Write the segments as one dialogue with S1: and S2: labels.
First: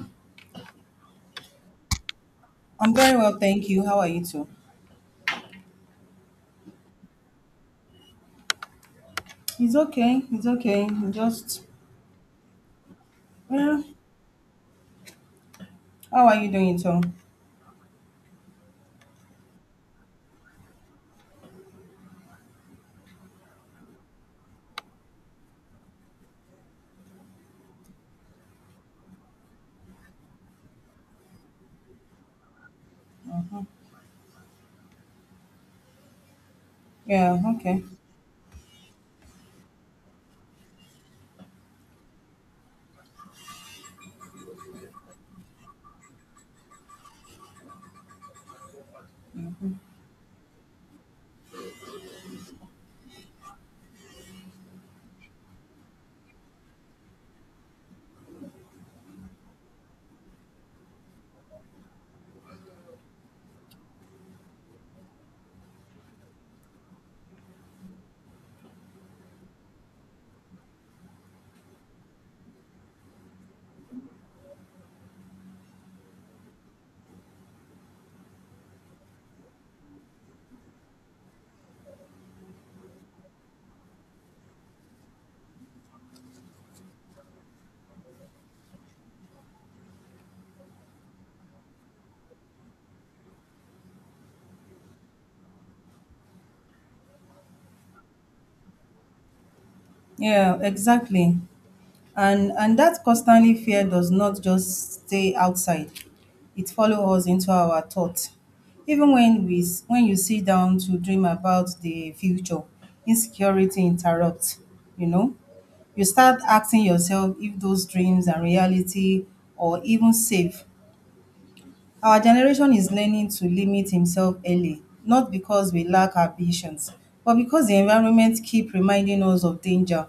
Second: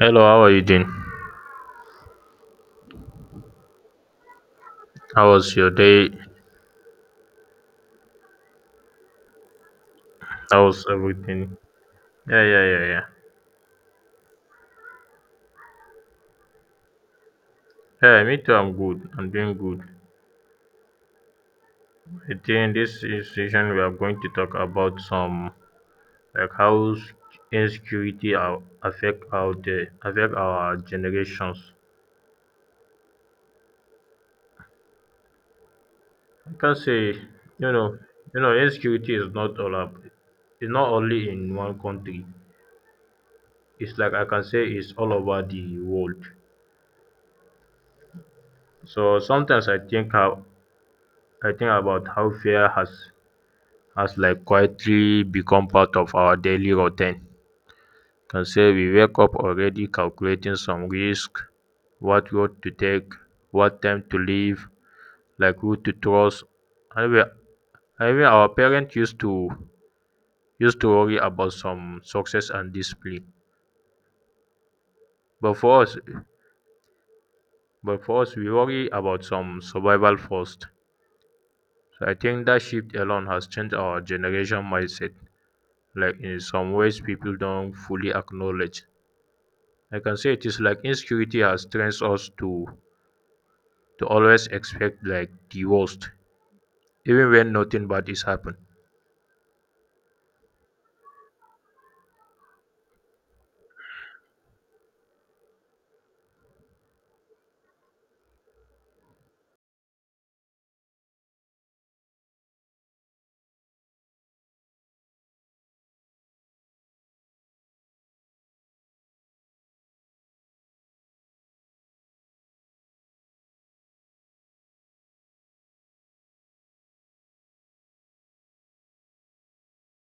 S1: Hello, how are you doing?
S2: I'm very well, thank you. How are you too?
S1: How was your day?
S2: It's okay. It's
S1: How
S2: okay.
S1: was
S2: I'm
S1: everything?
S2: just
S1: Yeah, yeah, yeah, yeah.
S2: well, how are you doing too?
S1: Yeah, me too. I'm good. I'm doing good. I think this is session we are going to talk about some like how s- insecurity affect our day, affect our generations.
S2: hmm
S1: I can say
S2: Yeah. Okay.
S1: insecurity is not all up. It's not only in one country. It's like I can say it's all over the world. So sometimes I think about how fear has like quietly become part of our daily routine. Can say we wake up already calculating some risk, what road to take, what time to leave, like who to trust. And we, I mean, our parents used to worry about some success and discipline, but for us, but for us, we worry about some survival first. So I think that shift alone has changed our generation mindset. Like in some ways, people don't fully acknowledge I can say it is like insecurity has trained us to always expect like the worst, even when nothing bad is happened.
S2: Yeah. Exactly. And that constantly fear does not just stay outside. It follows us into our thoughts. Even when when you sit down to dream about the future, insecurity interrupts. You know, you start asking yourself if those dreams are reality or even safe. Our generation is learning to limit himself early, not because we lack ambitions, but because the environment keep reminding us of danger.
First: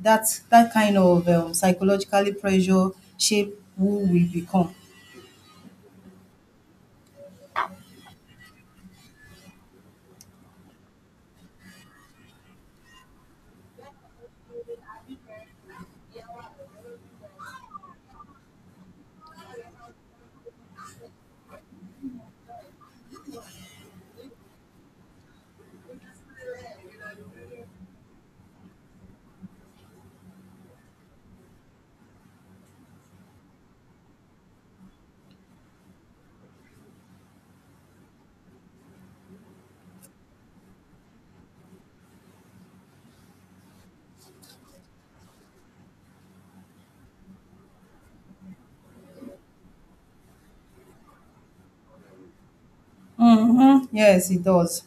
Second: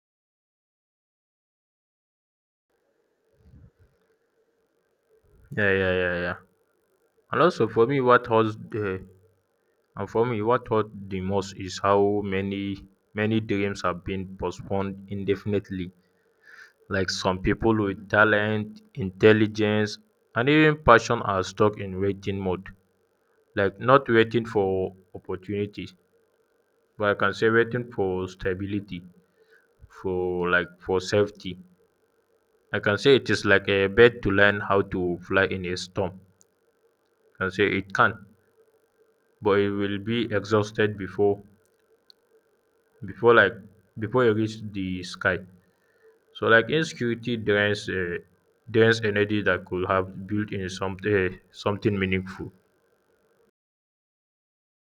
S2: That kind of psychologically pressure shape who we become.
S1: Yeah, yeah, yeah, yeah. And also for me, what hurts the and for me, what hurt the most is how many dreams have been postponed indefinitely. Like some people with talent, intelligence, and even passion are stuck in waiting mode. Like not waiting for opportunities, but I can say waiting for stability for safety. I can say it is like a bird to learn how to fly in a storm. I can say it can, but it will be exhausted before like before it reach the sky. So like insecurity drains drains energy that could have built in something meaningful.
S2: Mm-hmm. Yes, it does.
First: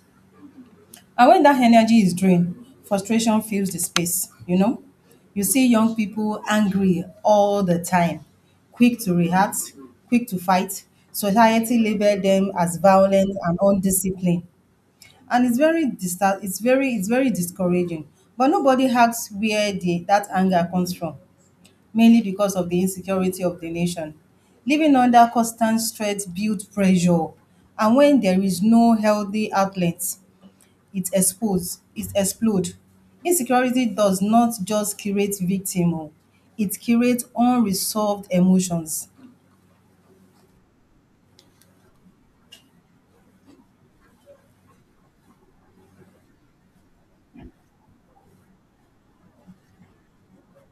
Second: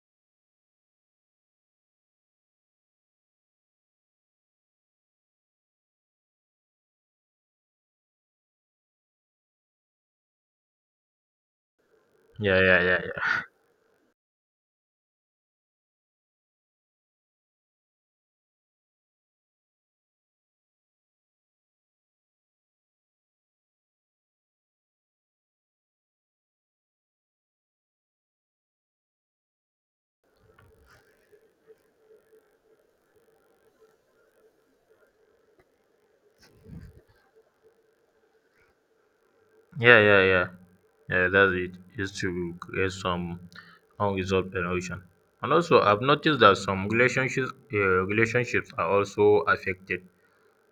S2: And when that energy is drained, frustration fills the space, you know? You see young people angry all the time, quick to react, quick to fight. Society label them
S1: Yeah,
S2: as
S1: yeah, yeah, yeah,
S2: violent and undisciplined. And it's very distar it's very discouraging, but nobody asks where the that anger comes from, mainly because of the insecurity of the nation. Living under constant stress builds pressure, and when there is no healthy outlet, it explode. Insecurity does not just create victim o it creates unresolved emotions.
S1: yeah, yeah, yeah. Yeah, that's it. Is to create some unresolved emotion. And also, I've noticed that some relationships are also affected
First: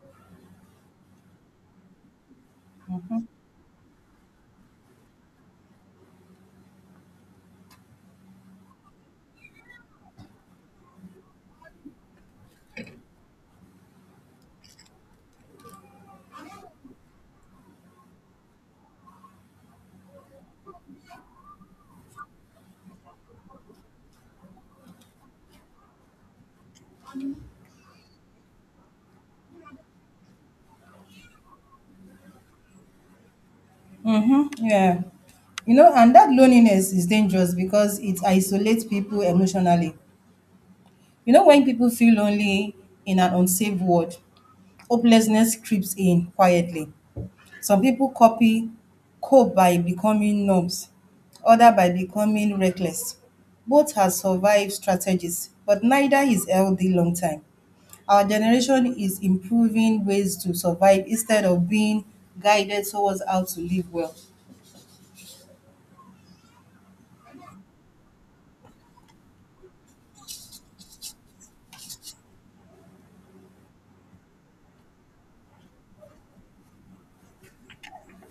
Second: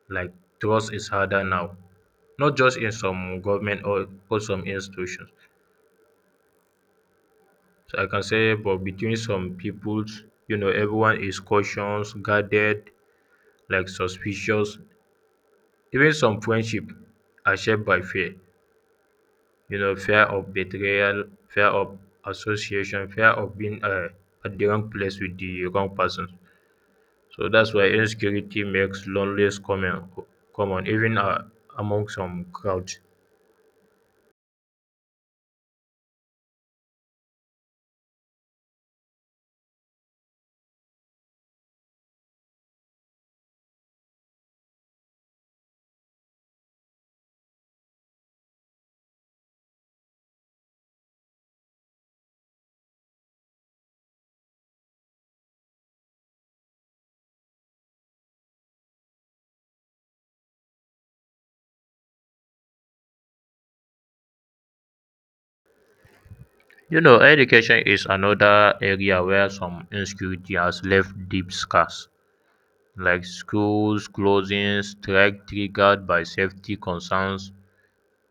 S1: like trust is harder now, not just in some government or some institutions. So I can say, but between some peoples, you know, everyone is cautious, guarded, like suspicious. Even some friendship are shaped by fear. You know, fear of betrayal, fear of association, fear of being at the wrong place with the wrong person. So that's why insecurity makes loneliness common, common even among some crowds.
S2: Mhm, yeah. You know, and that loneliness is dangerous because it isolates people emotionally. You know, when people feel lonely in an unsafe world, hopelessness creeps in quietly. Some people copy cope by becoming numbs, other by becoming reckless. Both have survived strategies, but neither is healthy long time. Our generation is improving ways to survive instead of being guided towards how to live well.
S1: You know, education is another area where some insecurity has left deep scars, like schools closing, strike triggered by safety concerns,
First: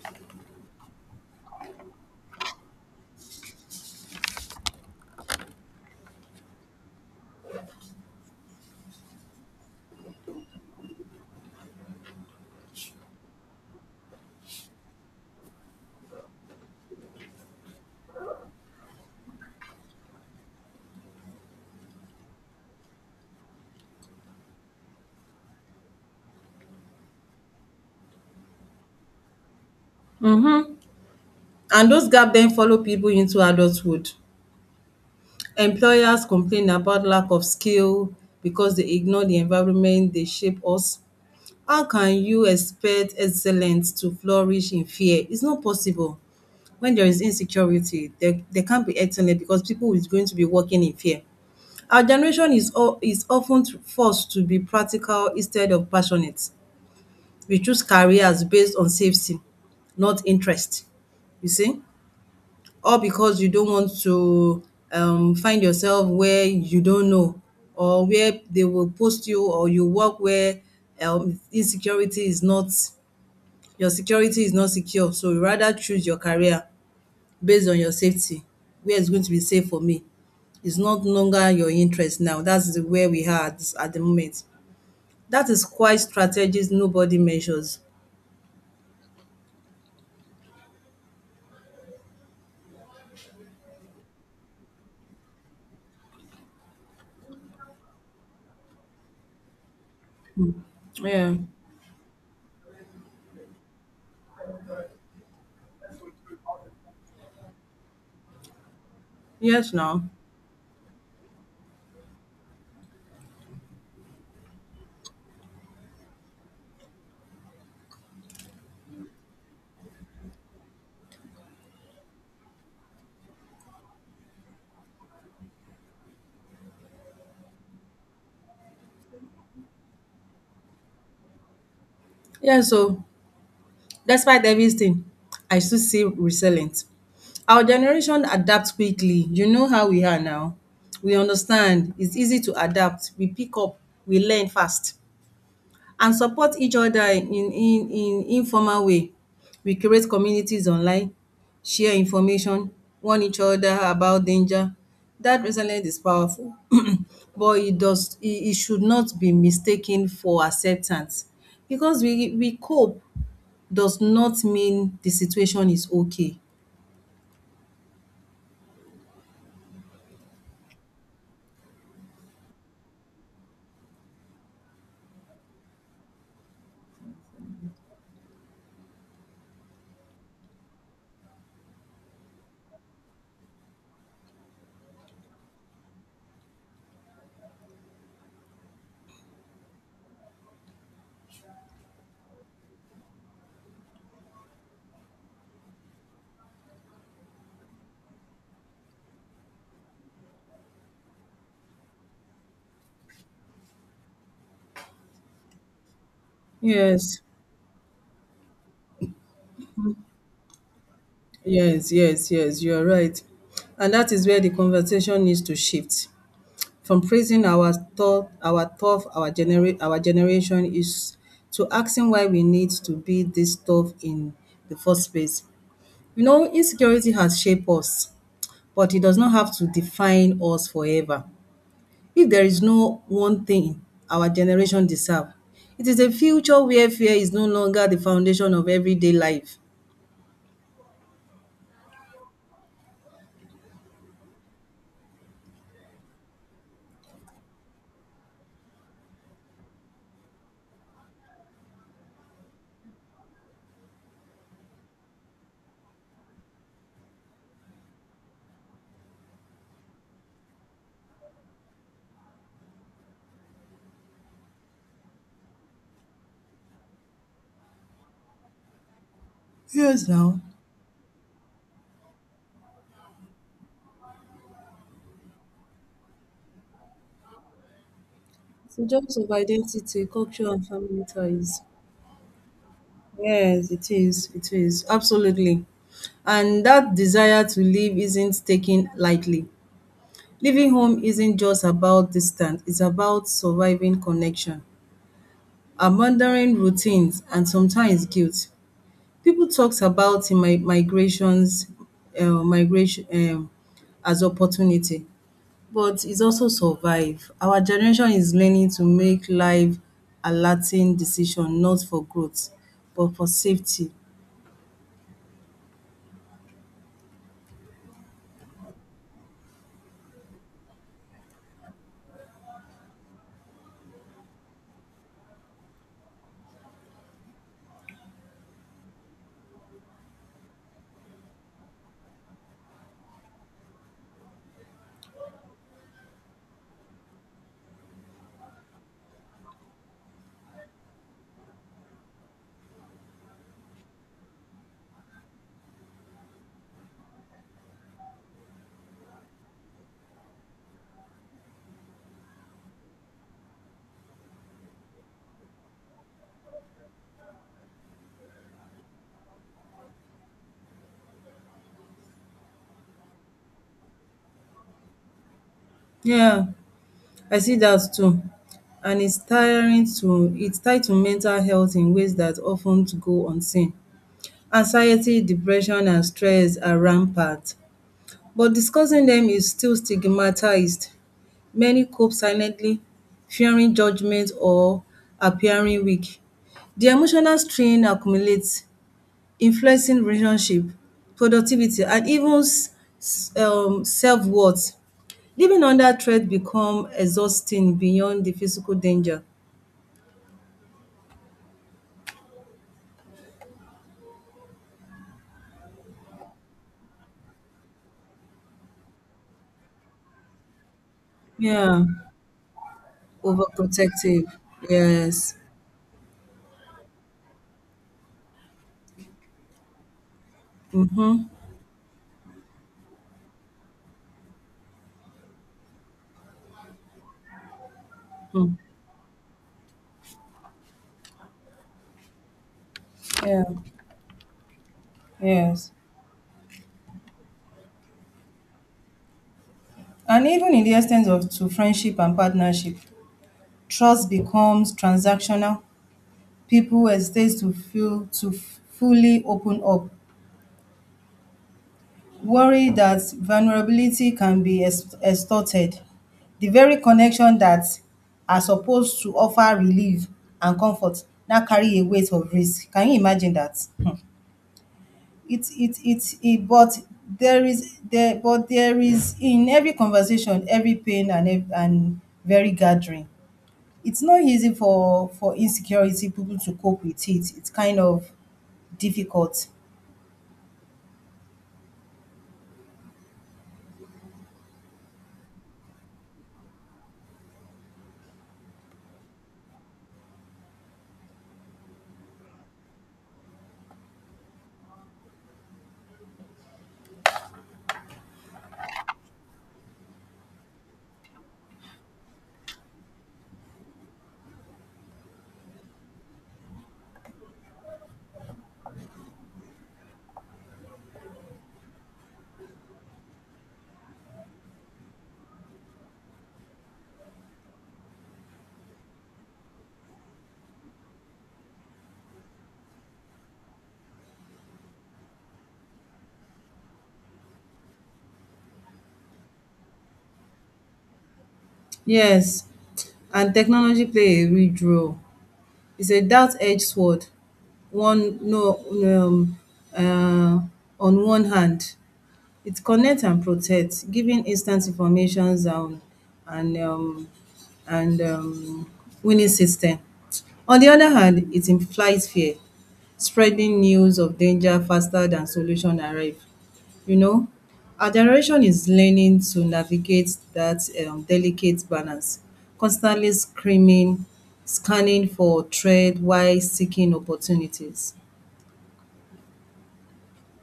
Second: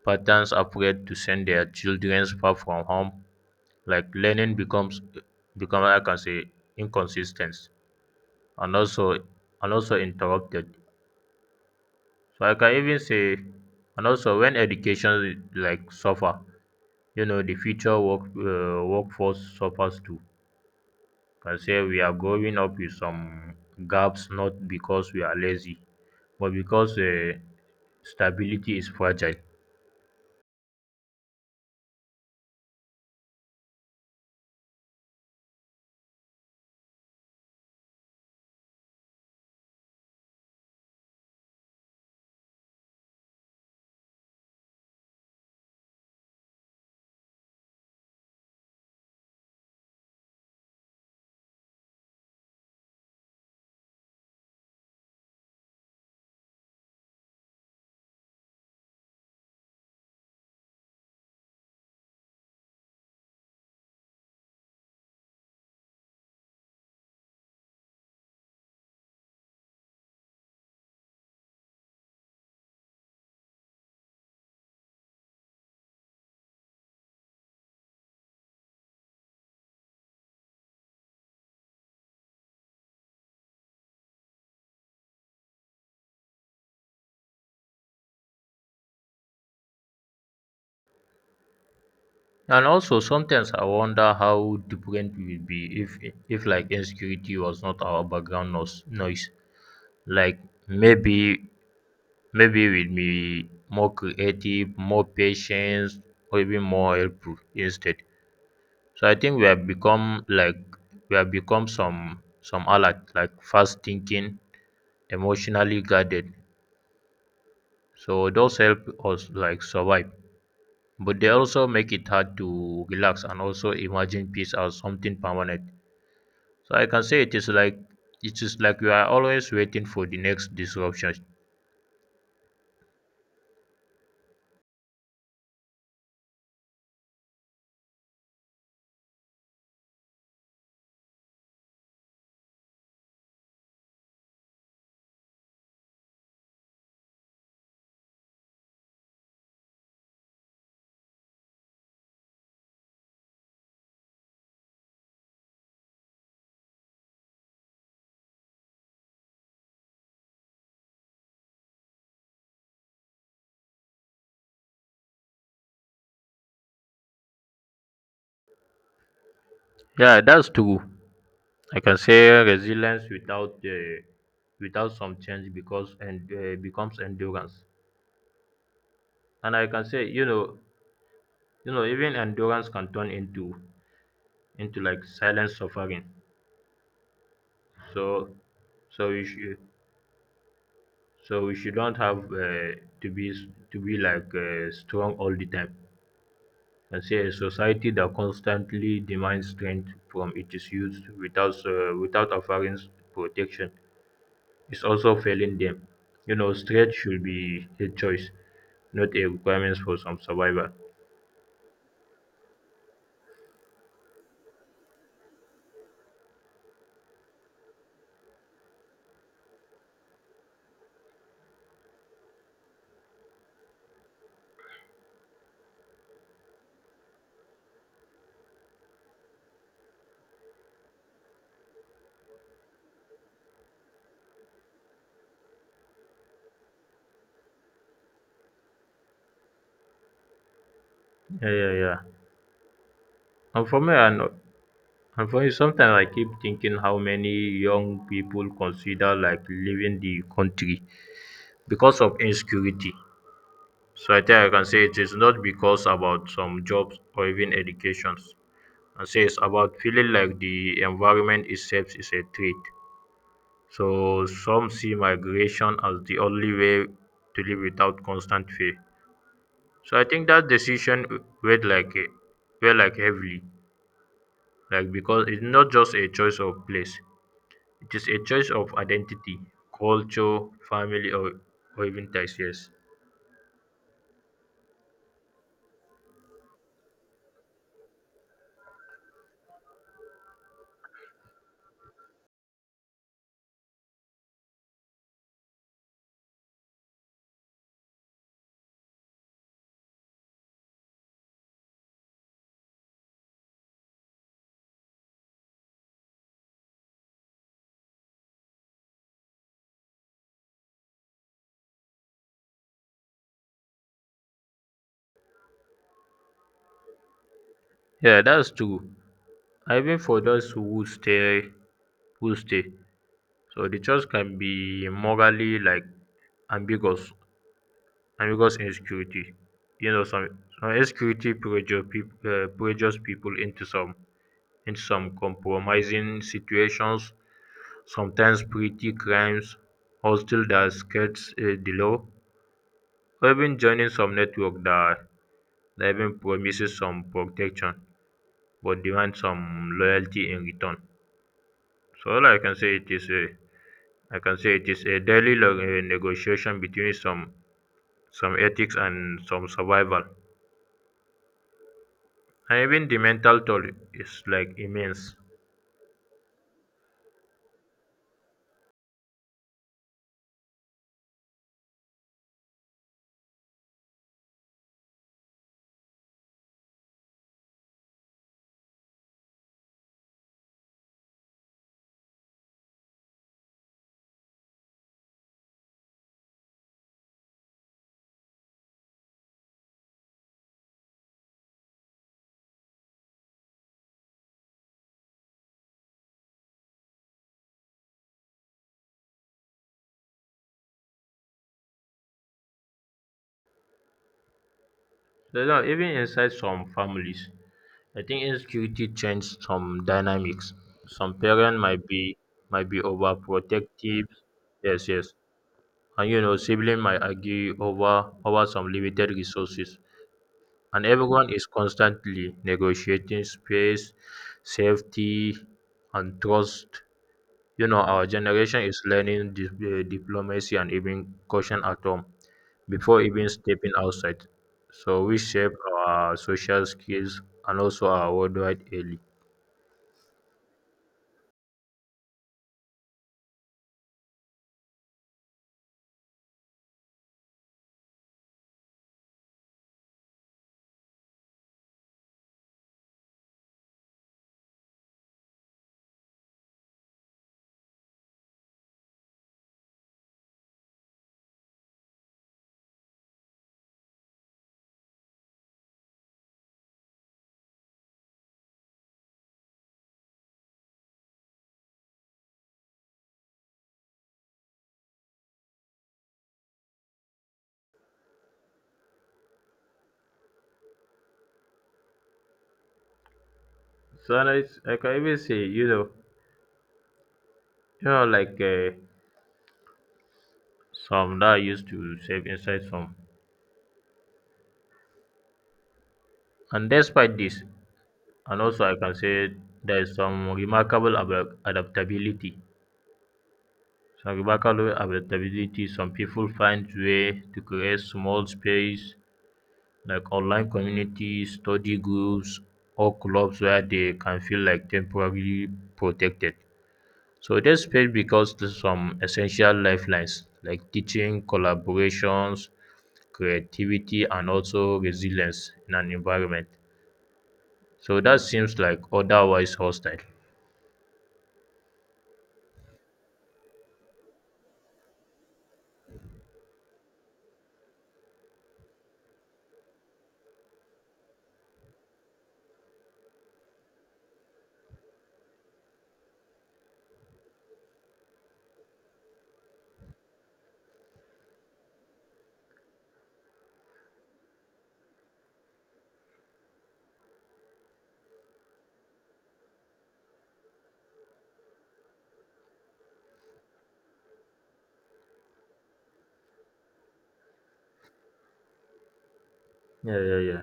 S1: parents afraid to send their children far from home, like learning becomes become I can say inconsistent and also and also interrupted. So I can even say and also when education like suffer, you know, the future workforce suffers too. I say we are growing up with some gaps not because we are lazy but because stability is fragile.
S2: Mm-hmm. And those gaps then follow people into adulthood. Employers complain about lack of skill because they ignore the environment they shape us. How can you expect excellence to flourish in fear? It's not possible. When there is insecurity, there can't be excellence because people is going to be working in fear. Our generation is is often forced to be practical instead of passionate. We choose careers based on safety, not interest. You see? All because you don't want to find yourself where you don't know, or where they will post you, or you work where insecurity is not, your security is not secure, so you rather choose your career based on your safety, where it's going to be safe for me. It's not longer your interest now. That's the where we are at the moment. That is quite strategies nobody measures.
S1: And also sometimes I wonder how different we would be if like insecurity was not our background noise. Like
S2: Yeah.
S1: maybe maybe we'd be more creative, more patient, or even more helpful instead. So I think
S2: Yes, now.
S1: we have become some alert like fast thinking emotionally guarded so those help us like survive but they also make it hard to relax and also imagine peace as something permanent, so I can say it is like you are always waiting for the next disruption.
S2: Yeah, so despite everything, I still see resilient. Our generation adapt quickly. You know how we are now. We understand. It's easy to adapt. We pick up. We learn fast and support each other in informal way. We create communities online, share information, warn each other about danger. That resilience is powerful, but it, it should not be mistaken for acceptance because we cope does not mean the situation is okay.
S1: Yeah, that's true. I can say resilience without some change because and becomes endurance, and I can say you know even endurance can turn into like silent suffering. so so you should So we shouldn't have to be s- to be like strong all the time. And say a society that constantly demands strength from its youth without protection is also failing them. You know, strength
S2: Yes,
S1: should be a choice, not a requirement for some survival.
S2: yes, yes, yes, you are right. And that is where the conversation needs to shift from praising our thought, our tough, our genera our generation is, to asking why we need to be this tough in the first place. You know, insecurity has shaped us, but it does not have to define us forever. If there is no one thing our generation deserve, it is a future where fear is no longer the foundation of everyday life.
S1: Yeah, yeah, yeah. And for me, and and for me, sometimes I keep thinking how many young people consider like leaving the country because of insecurity. So I think I can say it is not because about some jobs or even educations. I say it's about feeling like the environment itself is a threat. So some see migration as the only way to live without constant fear. So I
S2: Yes,
S1: think
S2: now.
S1: that decision weighed like a weighed like heavily, like because it's not just a choice of place. It is a choice of
S2: It's a jolt of
S1: identity,
S2: identity,
S1: culture,
S2: culture, and family
S1: family,
S2: ties.
S1: or even ties. Yes.
S2: Yes, it is. It is. Absolutely. And that desire to live isn't taken lightly. Leaving home isn't just about distance, it's about surviving connection, abandoning routines, and sometimes guilt. People talks about mi migrations, migration as opportunity, but is also survive. Our generation is learning to make life alerting decision not for growth but for safety.
S1: Yeah, that's true. Even for who stay. So the choice can be ambiguous, ambiguous insecurity. You know, some insecurity pressure people pressures people into some compromising situations, sometimes pretty crimes, hostile that skirts the law, or even joining some network that even promises some protection but demands some loyalty in return. So all I can say it is a I can say it is a daily negotiation between some ethics and some survival, and even the mental toll is like immense.
S2: Yeah, I see that too, and it's tied to mental health in ways that of ten go unseen. Anxiety, depression and stress are rampant, but discussing them is still stigmatized. Many cope silently, fearing judgment or appearing weak. The emotional strain accumulates, influencing relationship, productivity and even self-worth. Living under threat become exhausting beyond the physical danger.
S1: You know, even inside some families, I think insecurity changed some dynamics. Some parents
S2: Yeah,
S1: might be overprotective,
S2: overprotective.
S1: yes, yes.
S2: Yes.
S1: And you know sibling might argue over some limited resources, and everyone is constantly negotiating space, safety, and trust. You know, our
S2: Hmm.
S1: generation is learning diplomacy and even caution at home before even
S2: Yeah,
S1: stepping outside. So we shape
S2: yes.
S1: our social skills and also our worldwide early.
S2: And even in the extent of to friendship and partnership, trust becomes transactional. People a stage to feel to fully open up, worry that vulnerability can be extorted. The very connection that are supposed to offer relief and comfort now carry a weight of risk. Can you imagine that? It But there is there but there is in every conversation, every pain and and very gathering. It's not easy for insecurity people to cope with it. It's kind of difficult.
S1: So and I can even say, you know, like uh, some that I used to save inside some. And despite this, and also I can say there is some remarkable ab- adaptability. Some remarkable adaptability. Some people find way to create small space like online communities, study groups, or clubs where they can feel like temporarily protected. So there's space because there's some essential lifelines like teaching, collaborations, creativity, and also resilience in an environment. So that seems like otherwise hostile.
S2: Yes, and technology play a huge role. It's a double-edged sword. One no uh on one hand, it connects and protects, giving instant informations and and um and um winning system. On the other hand, it implies fear, spreading news of danger faster than solution arrive. You know, our generation is learning to navigate that delicate balance, constantly scanning for threat while seeking opportunities.
S1: Yeah, yeah, yeah.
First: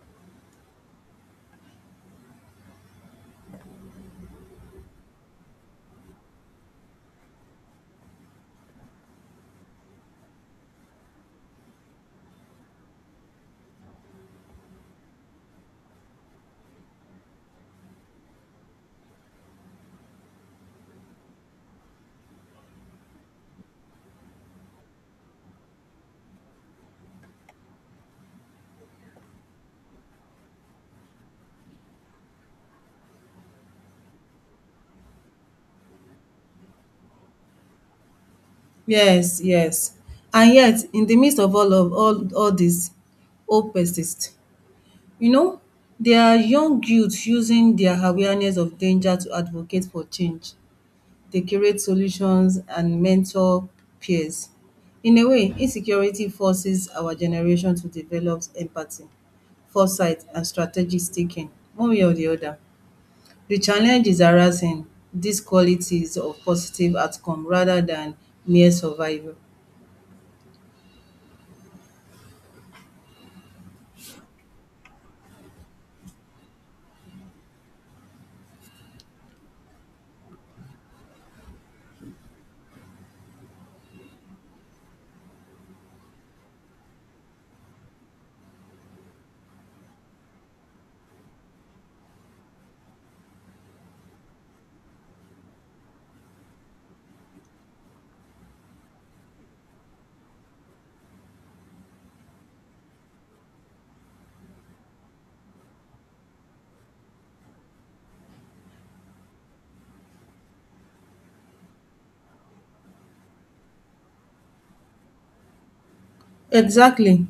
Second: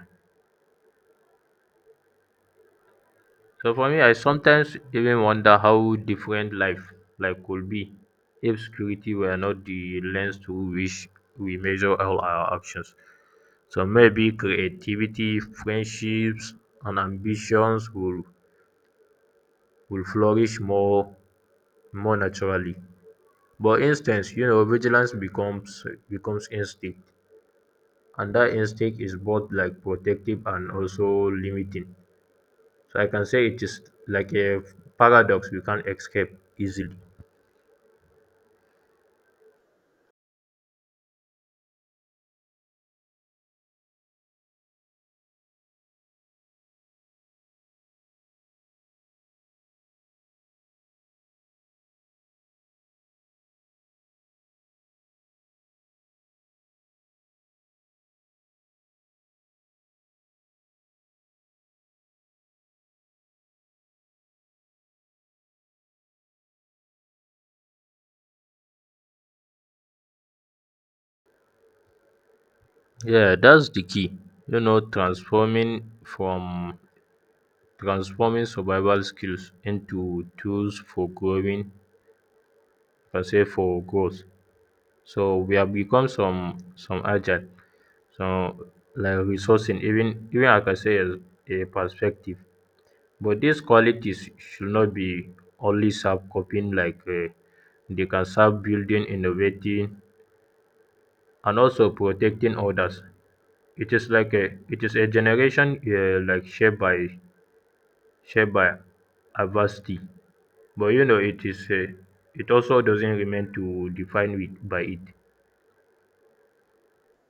S1: So for me, I sometimes even wonder how different life like could be if security were not the lens through which we measure all our actions. So maybe creativity, friendships, and ambitions will flourish more naturally. But instance, you know, vigilance becomes instinct, and that instinct is both like protective and also limiting. So I can say it is like a paradox we can't escape easily.
S2: Yes, yes. And yet, in the midst of all this, hope persists. You know, there are young youth using their awareness of danger to advocate for change. They create solutions and mentor peers. In a way, insecurity forces our generation to develop empathy, foresight, and strategic thinking, one way or the other. The challenge is harassing these qualities of positive outcome rather than mere survival.
S1: Yeah, that's the key. You know, transforming survival skills into tools for growing, per se for growth. So we have become some agile, so like resourcing, even I can say as a perspective. But these qualities should not be only serve coping like they can serve building, innovating, and also protecting others. It is a generation shaped by adversity, but you know it also doesn't remain to define it by it.
S2: Exactly.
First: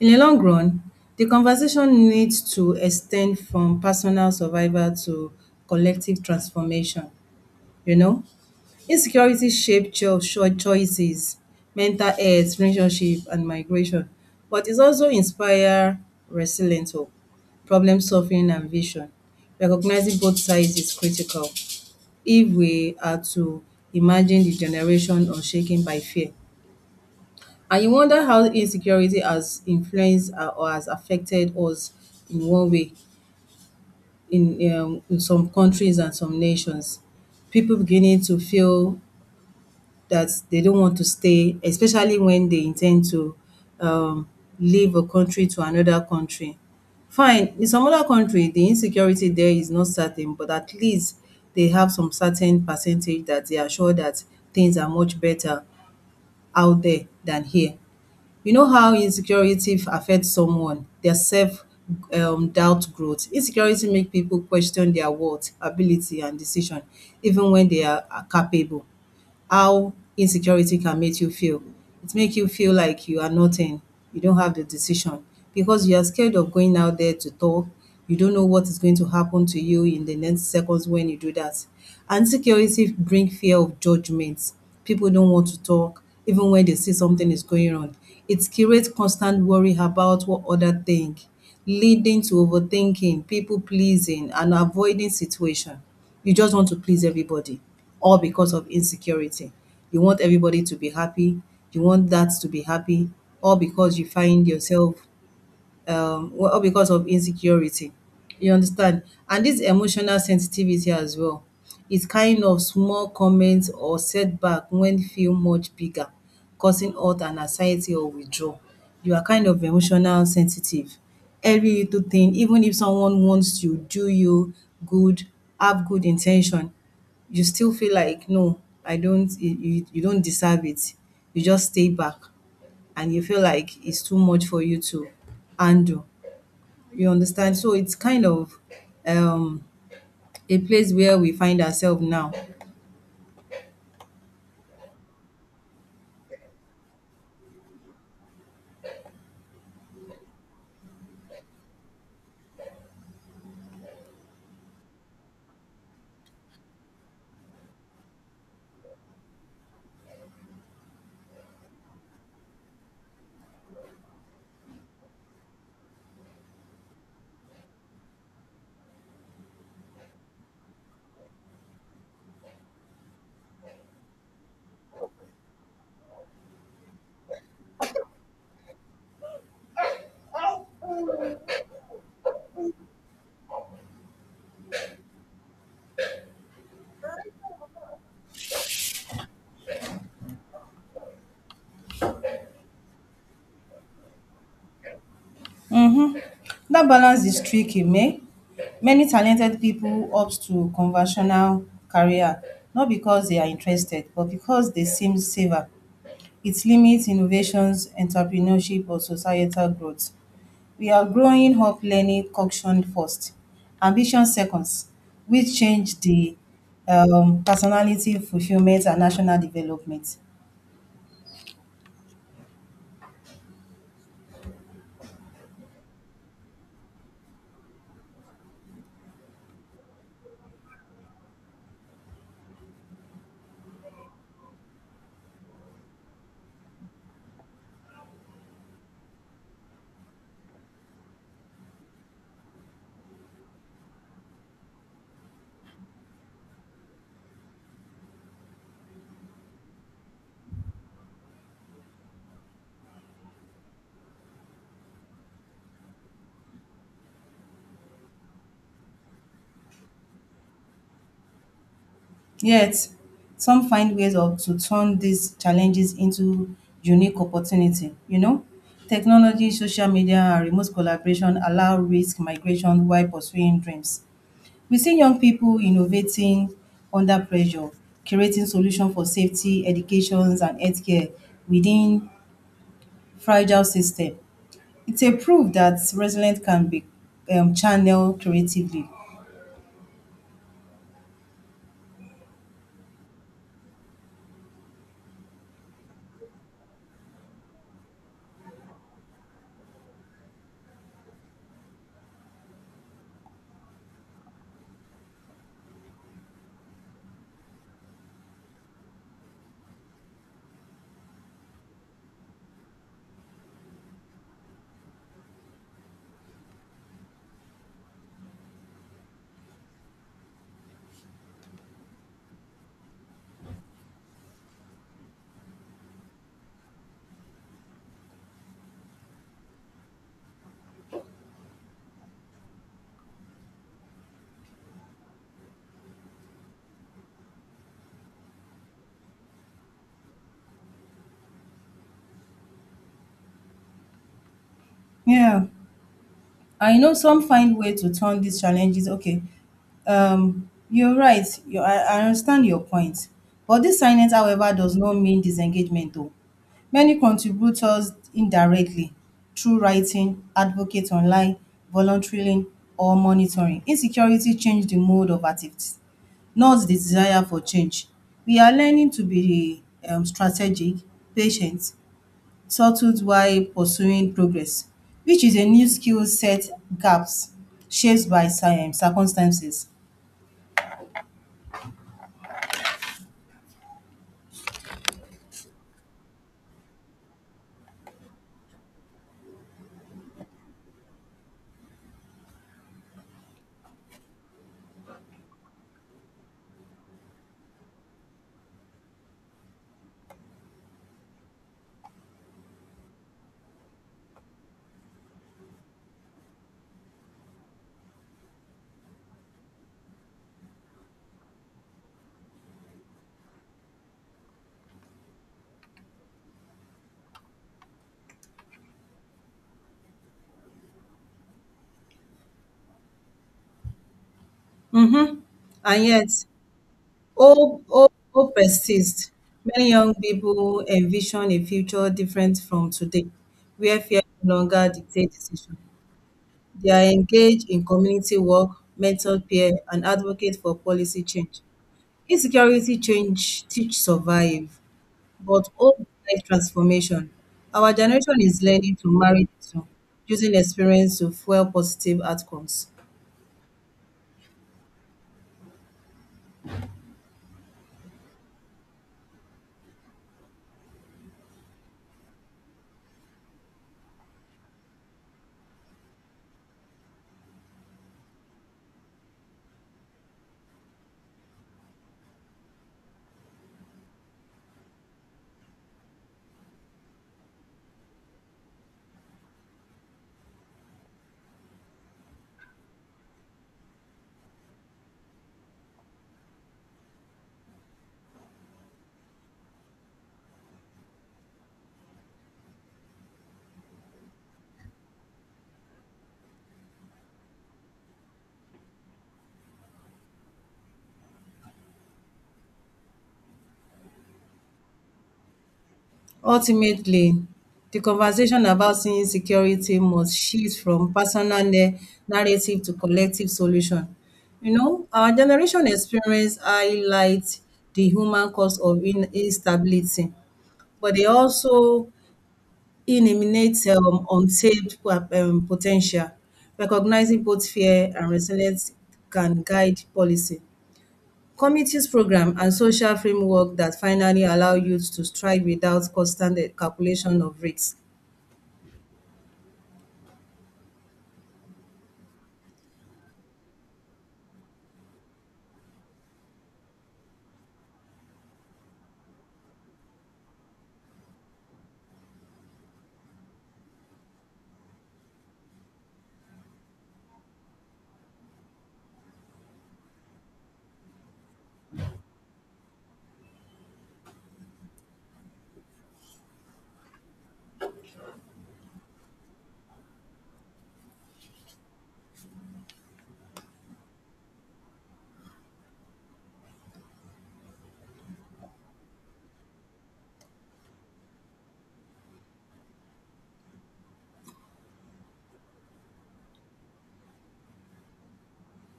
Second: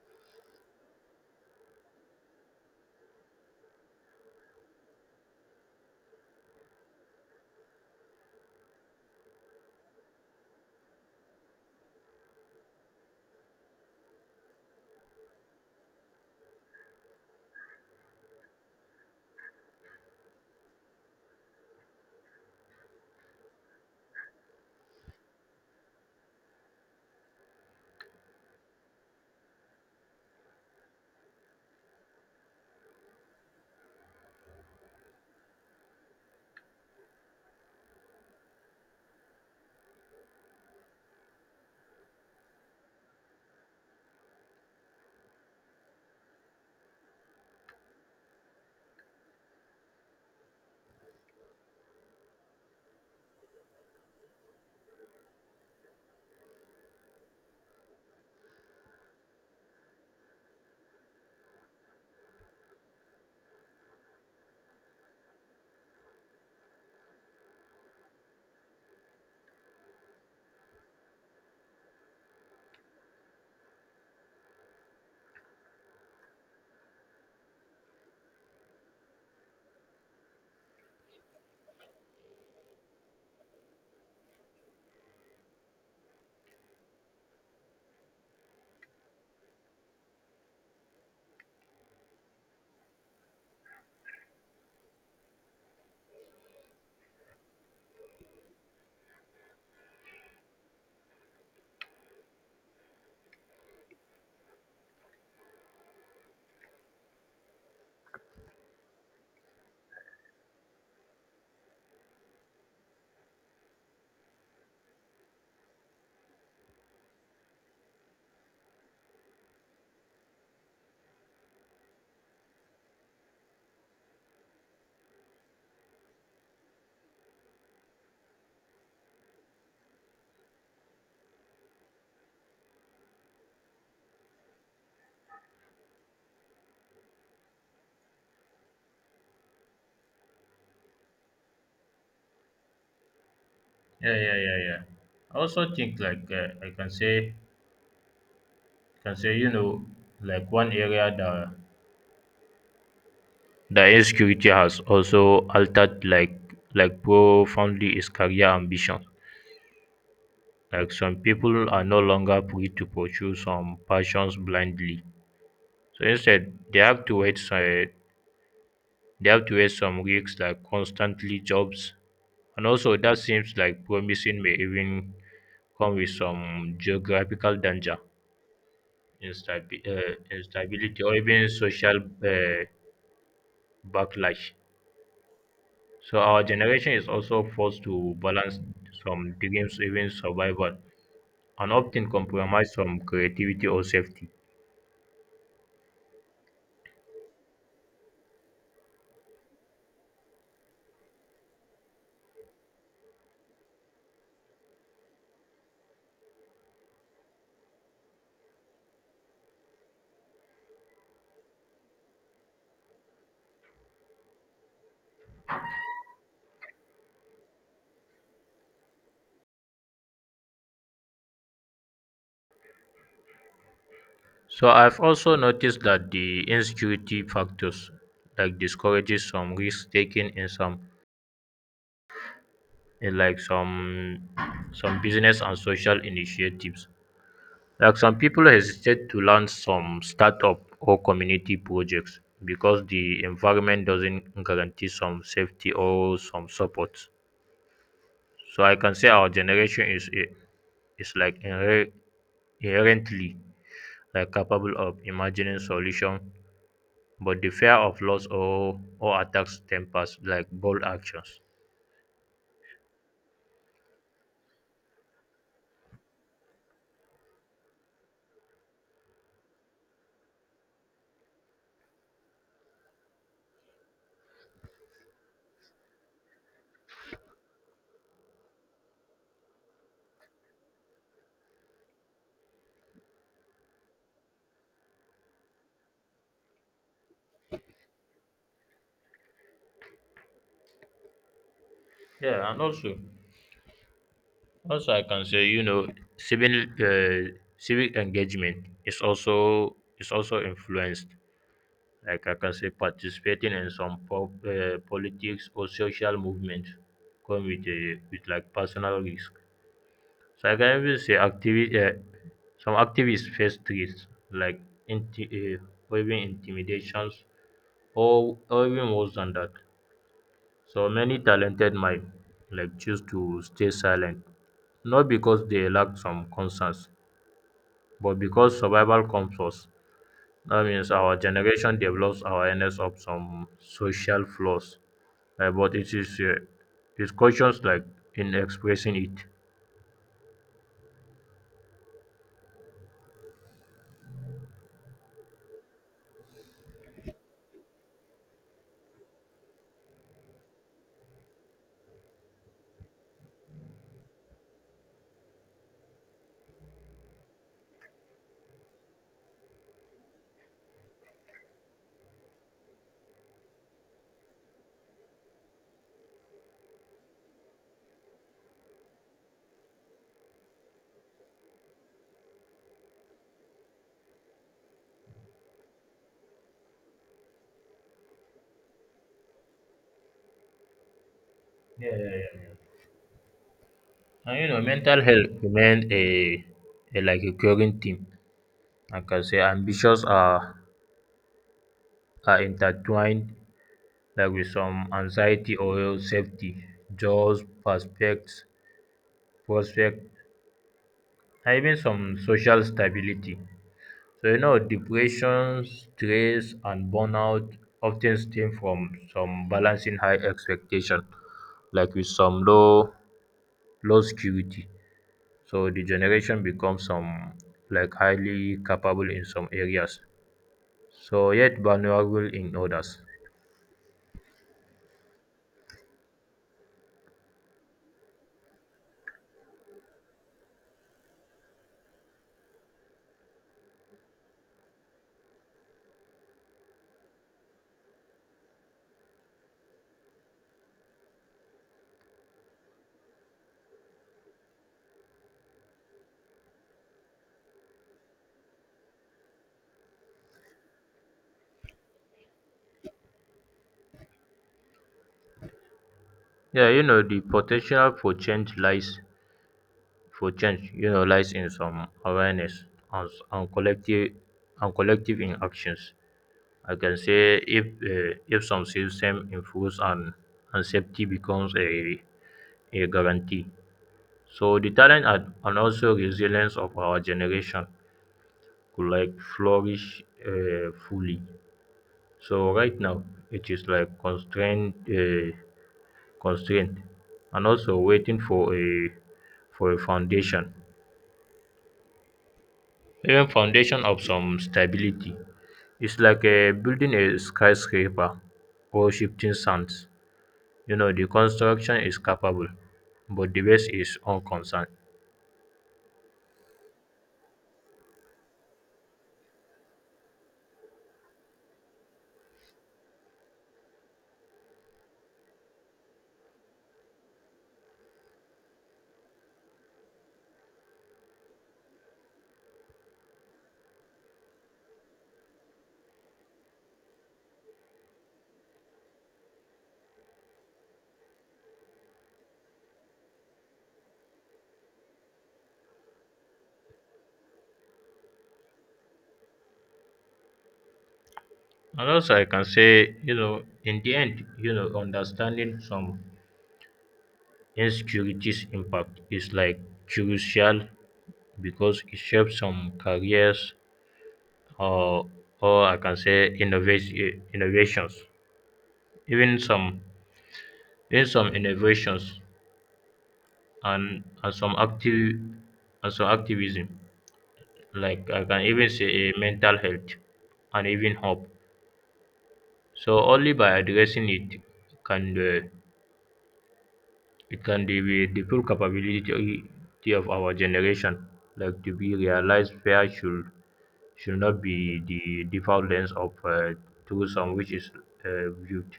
S2: In the long run, the conversation needs to extend from personal survival to collective transformation. You know, insecurity shapes choices, mental health, relationship, and migration. But it also inspires resilient hope, problem solving, and vision. Recognizing both sides is critical if we are to imagine the generation unshaken by fear. And you wonder how insecurity has influenced or has affected us in one way, in some countries and some nations. People beginning to feel that they don't want to stay, especially when they intend to um, leave a country to another country. Fine, in some other country, the insecurity there is not certain, but at least they have some certain percentage that they are sure that things are much better out there than here. You know how insecurity affects someone, their self doubt growth. Insecurity make people question their worth, ability, and decision, even when they are capable, how insecurity can make you feel. It make you feel like you are nothing, you don't have the decision because you are scared of going out there to talk. You don't know what is going to happen to you in the next seconds when you do that. And insecurity bring fear of judgment. People don't want to talk even when they see something is going on. It creates constant worry about what other think, leading to overthinking, people pleasing and avoiding situation. You just want to please everybody, all because of insecurity. You want everybody to be happy. You want that to be happy, all because you find yourself all because of insecurity. You understand? And dis emotional sensitivity as well is kind of small comment or setback wen feel much bigger, causing hurt and anxiety or withdrawal. You are kind of emotional sensitive. Every little thing, even if someone wants to do you good, have good in ten tion, you still feel like, “No, I don't you don't deserve it.” You just stay back, and you feel like it's too much for you to handle. You understand? So it's kind of um, a place where we find ourselves now.
S1: Yeah, yeah, yeah, yeah. I also think I can say you know like one area that the insecurity has also altered like profoundly is career ambition. Like some people are no longer free to pursue some passions blindly. So instead, they have to wait they have to wear some risks like constantly jobs. And also that seems like promising may even come with some geographical danger, instability, or even social backlash. So our generation is also forced to balance some dreams, even survival, and often compromise some creativity or safety.
S2: That balance is tricky, meh? Many talented people opt to conventional career, not because they are interested, but because they seem safer. It limits innovations, entrepreneurship, or societal growth. We are growing up learning function first, ambition seconds, which change the personality, fulfillment, and national development.
S1: So I've also noticed that the insecurity factors like discourages some risk taking in some business and social initiatives. Like some people hesitate to launch some startup or community projects because the environment doesn't guarantee some safety or some support. So I can say our generation is I- is like inher- inherently like capable of imagining solution, but the fear of loss or attacks tempers like bold actions.
S2: Yet, some find ways of to turn these challenges into unique opportunity. You know, technology, social media, and remote collaboration allow risk migration while pursuing dreams. We see young people innovating under pressure, creating solutions for safety, educations, and healthcare within fragile system. It's a proof that resilience can be channeled creatively.
S1: Yeah, and also Also, I can say you know civil civic engagement is also influenced. Like I can say, participating in some politics or social movement come with a with like personal risk. So I can even say some activists face threats like inti- uh, or even intimidations, or even worse than that. So many talented might like choose to stay silent not because they lack some concerns but because survival comes first. That means our generation develops awareness of some social flaws, but it's cautious like in expressing it.
S2: Yeah, I know some find way to turn these challenges. Okay, you're right. I understand your point. But this silence, however, does not mean disengagement, though. Many contributors indirectly through writing, advocates online, volunteering, or monitoring. Insecurity changed the mode of activities, not the desire for change. We are learning to be strategic, patient, settled while pursuing progress, which is a new skill set gaps shaped by circumstances.
S1: Yeah, yeah, yeah, yeah. And you know, mental health remains a like a current theme. Like I say, ambitions are intertwined like with some anxiety or safety, jobs, prospect, and even some social stability. So you know, depression, stress, and burnout often stem from some balancing high expectation, like with some low low security. So the generation becomes some like highly capable in some areas, so yet vulnerable in others.
S2: Mm-hmm. And yet, hope persists. Many young people envision a future different from today, where fear no longer dictates decision. They are engaged in community work, mentor peer, and advocate for policy change. Insecurity change teach survive, but hope life transformation. Our generation is learning to marry the two, using experience to fuel positive outcomes.
S1: Yeah, you know, the potential for change lies for change you know lies in some awareness, and, and collective and collective in actions. I can say if some system improves and safety becomes a guarantee, so the talent and also resilience of our generation could like flourish fully. So right now it is like constrained constraint and also waiting for a foundation, even foundation of some stability. It's like building a skyscraper or shifting sands. You know, the construction is capable, but the base is unconcerned.
S2: Ultimately, the conversation about insecurity must shift from personal narrative to collective solution. You know, our generation experience highlights the human cause of instability, but they also eliminates untapped potential. Recognizing both fear and resilience can guide policy. Communities program and social framework that finally allow youth to strive without constant calculation of risks.
S1: And also, I can say, you know, in the end, you know, understanding some insecurities impact is like crucial because it shapes some careers or or I can say innovation innovations, even some in some innovations, and and some active and some activism, like I can even say a mental health and even hope. So only by addressing it can the it can be the full capability of our generation like to be realized. Fair should not be the default lens of tourism which is viewed.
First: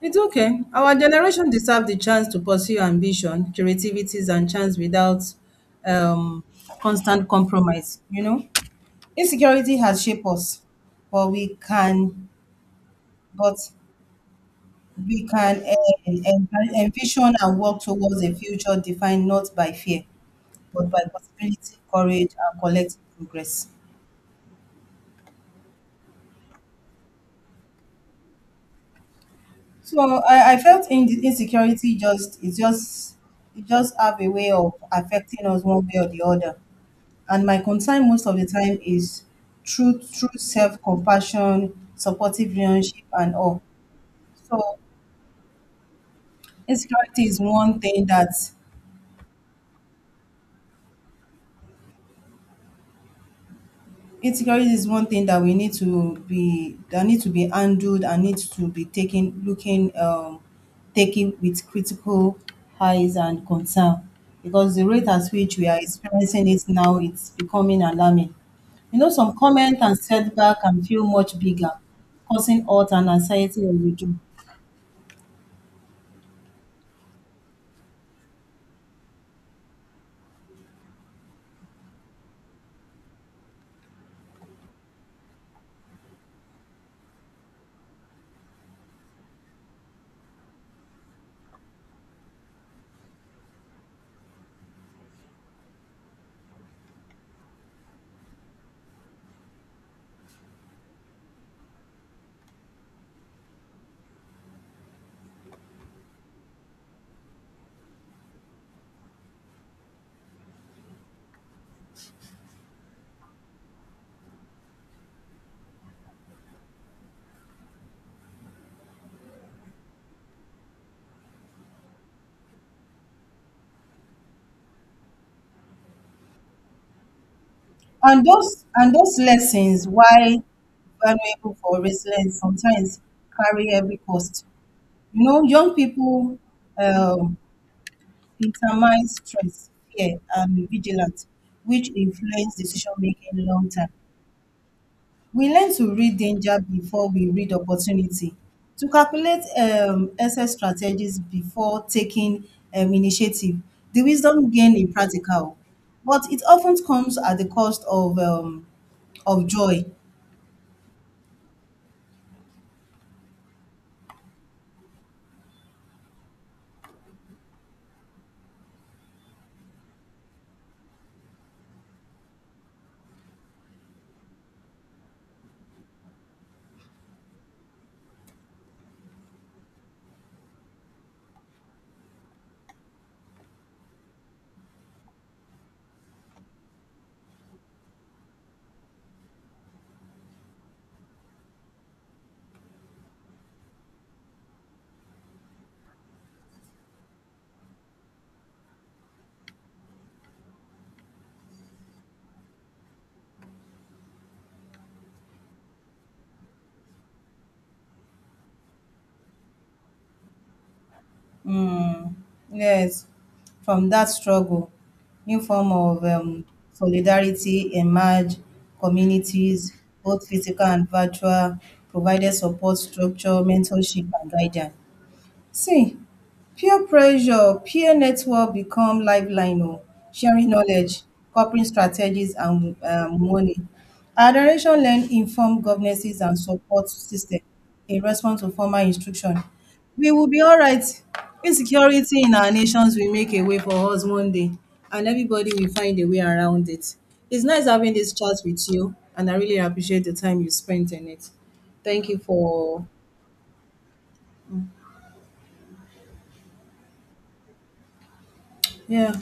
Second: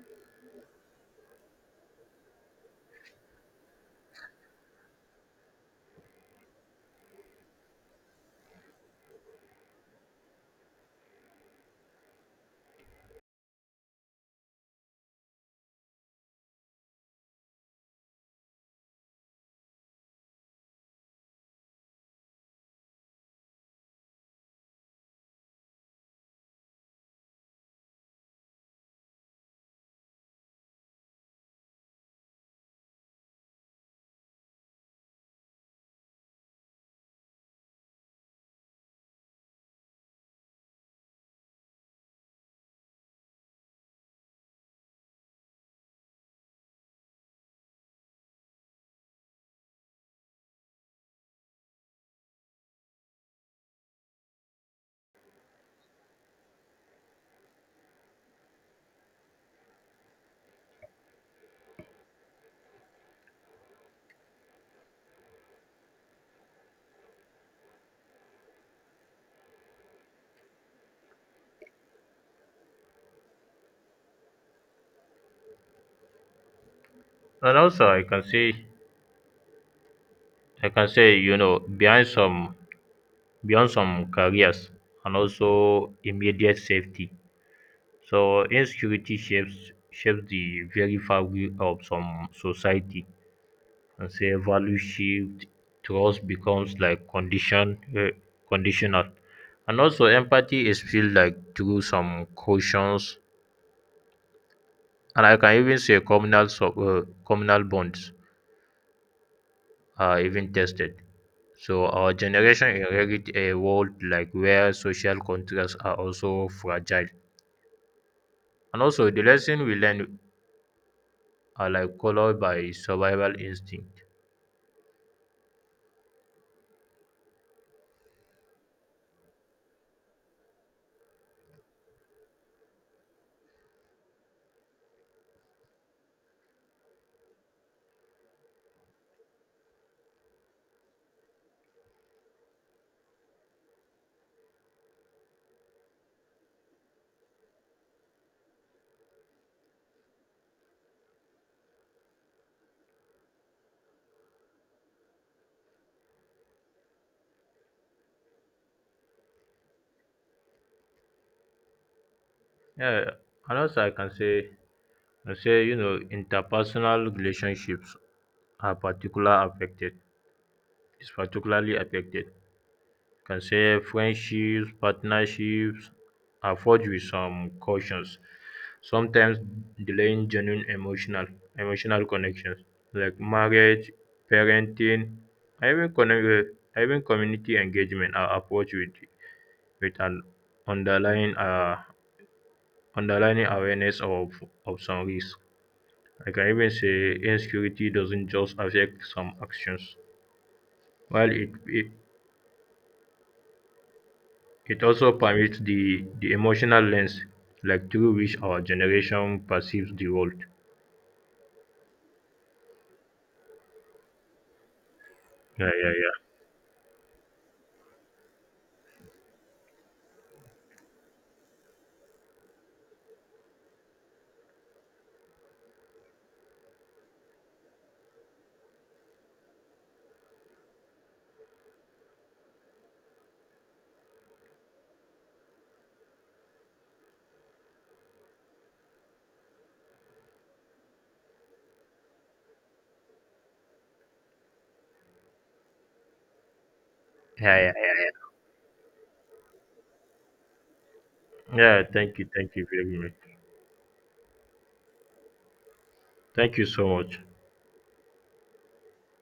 S2: It's okay. Our generation deserve the chance to pursue ambition, creativities, and chance without um, constant compromise. You know, insecurity has shaped us, but we can, but we can en- en- envision and work towards a future defined not by fear, but by possibility, courage, and collective progress. So I felt in insecurity just it just have a way of affecting us one way or the other. And my concern most of the time is true self compassion, supportive relationship and all. So insecurity is one thing that insecurity is one thing that we need to be that need to be handled and needs to be taken looking taken with critical eyes and concern, because the rate at which we are experiencing it now it's becoming alarming. You know, some comment and setback can feel much bigger, causing hurt and anxiety when we do.
S1: And also, I can say, you know, behind some beyond some careers and also immediate safety, so insecurity shapes the very fabric of some society and say value shift, trust becomes like conditional. And also empathy is feel like through some cautions, and I can even say communal bonds are even tested. So our generation inherit a world like where social contracts are also fragile. And also the lesson we learn are like colored by survival instinct.
S2: And those lessons, why valuable for resilience, sometimes carry every cost. You know, young people um, determines stress, fear, and vigilance, which influence decision-making long term. We learn to read danger before we read opportunity, to calculate excess strategies before taking initiative. The wisdom gained in practical, but it often comes at the cost of joy.
S1: Yeah, another I can say, I say you know, interpersonal relationships are particular affected. It's particularly affected. Can say friendships, partnerships are forged with some cautions, sometimes delaying genuine emotional connections like marriage, parenting, even con- even community engagement are approached with an underlying uh underlying awareness of some risks. Like, I can even say insecurity doesn't just affect some actions, while it also permits the emotional lens like through which our generation perceives the world.
S2: Mm, yes, from that struggle, new
S1: Yeah,
S2: form
S1: yeah,
S2: of
S1: yeah.
S2: solidarity emerged. Communities, both physical and virtual, provided support structure, mentorship, and guidance. See, peer pressure, peer network become lifeline oh, sharing knowledge, coping strategies and money. Our generation learn informed governances and support system in response to formal instruction. We will be all right. Insecurity in our nations will make a way for us one day, and everybody will find a way around it. It's
S1: Yeah,
S2: nice
S1: yeah,
S2: having
S1: yeah.
S2: this chat with you, and I really appreciate the time you spent in it.
S1: Yeah,
S2: Thank you
S1: thank you
S2: for,
S1: very much. Thank you so much.
S2: yeah.